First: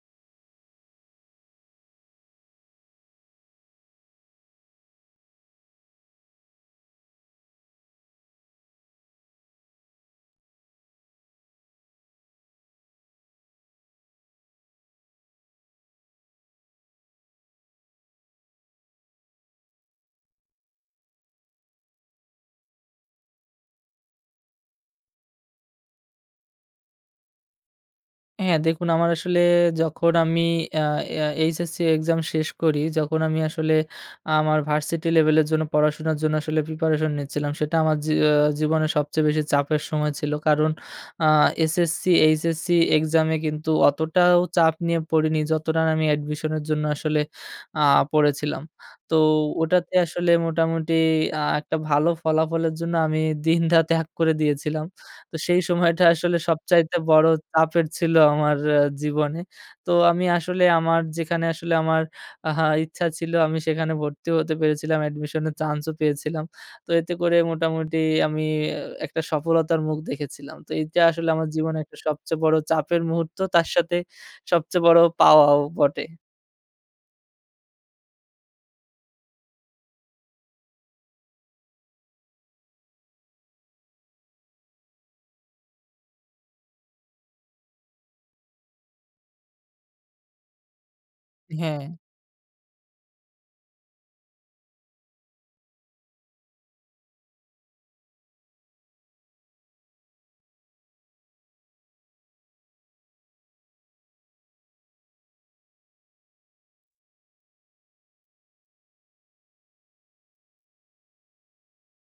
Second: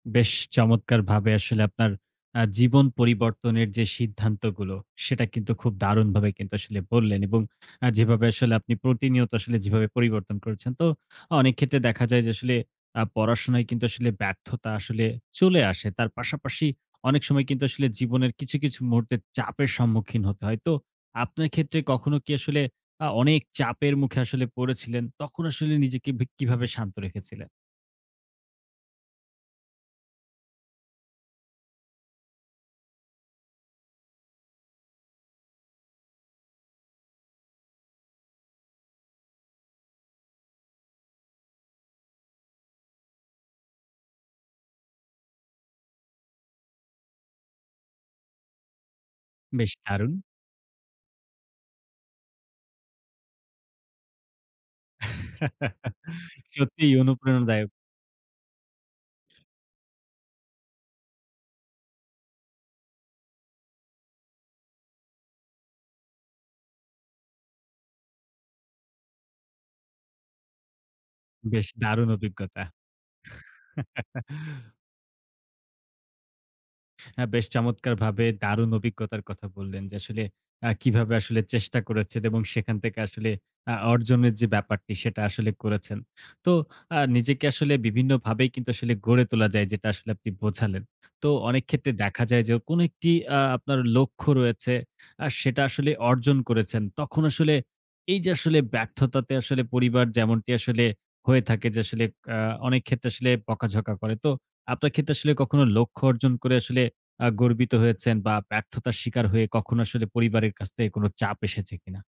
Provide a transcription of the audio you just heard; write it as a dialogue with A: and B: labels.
A: বেশ চমৎকারভাবে আসলে আপনার আ জীবন পরিবর্তনের যে, সিদ্ধান্তগুলো, সেটা কিন্তু খুব দারুণভাবে কিন্তু আসলে বললেন এবং আ যেভাবে আসলে আপনি প্রতিনিয়ত আসলে যেভাবে পরিবর্তন করেছেন। তো অনেক ক্ষেত্রে দেখা যায় যে, আসলে আ পড়াশোনায় কিন্তু আসলে ব্যর্থতা আসলে চলে আসে। তার পাশাপাশি অনেক সময় কিন্তু আসলে জীবনের কিছু, কিছু মুহূর্তে চাপের সম্মুখীন হতে হয়। তো আপনার ক্ষেত্রে কখনো কি আসলে আ অনেক চাপের মুখে আসলে পড়েছিলেন, তখন আসলে নিজেকে বি কিভাবে শান্ত রেখেছিলেন?
B: হ্যাঁ, দেখুন আমার আসলে যখন আমি আ আ এইচএসসি এক্সাম শেষ করি। যখন আমি আসলে আমার ভার্সিটি লেভেলের জন্য পড়াশোনার জন্য আসলে প্রিপারেশন নিচ্ছিলাম। সেটা আমার জী জীবনে সবচেয়ে বেশি চাপের সময় ছিল। কারণ আ এসএসসি, এইচএসসি এক্সামে কিন্তু অতটাও চাপ নিয়ে পড়িনি যতটা না আমি অ্যাডমিশনের জন্য আসলে আ পড়েছিলাম। তো
A: বেশ
B: ওটাতে
A: দারুণ।
B: আসলে মোটামুটি আ একটা ভালো ফলাফলের জন্য আমি দিন রাত এক করে দিয়েছিলাম। তো সেই সময়টা আসলে
A: সত্যিই
B: সবচাইতে বড়ো
A: অনুপ্রেরণাদায়ক।
B: চাপের ছিল আমার জীবনে। তো আমি আসলে আমার যেখানে আসলে আমার আহা ইচ্ছা ছিল আমি সেখানে ভর্তি হতে পেরেছিলাম। অ্যাডমিশনের চান্সও পেয়েছিলাম। তো এতে করে মোটামুটি আমি একটা সফলতার মুখ দেখেছিলাম। তো এইটা আসলে আমার
A: বেশ
B: জীবনে একটা
A: দারুণ
B: সবচেয়ে বড়ো
A: অভিজ্ঞতা।
B: চাপের মুহূর্ত তার সাথে সবচেয়ে বড়ো পাওয়াও বটে।
A: হ্যাঁ। বেশ চমৎকারভাবে দারুণ অভিজ্ঞতার কথা বললেন। যে, আসলে আ কিভাবে আসলে চেষ্টা করেছেন এবং সেখান থেকে আসলে আ অর্জনের যে, ব্যাপারটি সেটা আসলে করেছেন। তো আ নিজেকে আসলে বিভিন্নভাবে কিন্তু আসলে গড়ে তোলা যায় যেটা আসলে আপনি বোঝালেন। তো অনেক
B: হ্যাঁ।
A: ক্ষেত্রে দেখা যায় যে, কোন একটি আ আপনার লক্ষ্য রয়েছে আ সেটা আসলে অর্জন করেছেন। তখন আসলে এই যে, আসলে ব্যর্থতাতে আসলে পরিবার যেমনটি আসলে হয়ে থাকে যে, আসলে আ অনেক ক্ষেত্রে আসলে বকাঝকা করে। তো আপনার ক্ষেত্রে আসলে কখনো লক্ষ্য অর্জন করে আসলে আ গর্বিত হয়েছেন বা ব্যর্থতার শিকার হয়ে কখনো আসলে পরিবারের কাছ থেকে কোন চাপ এসেছে কিনা?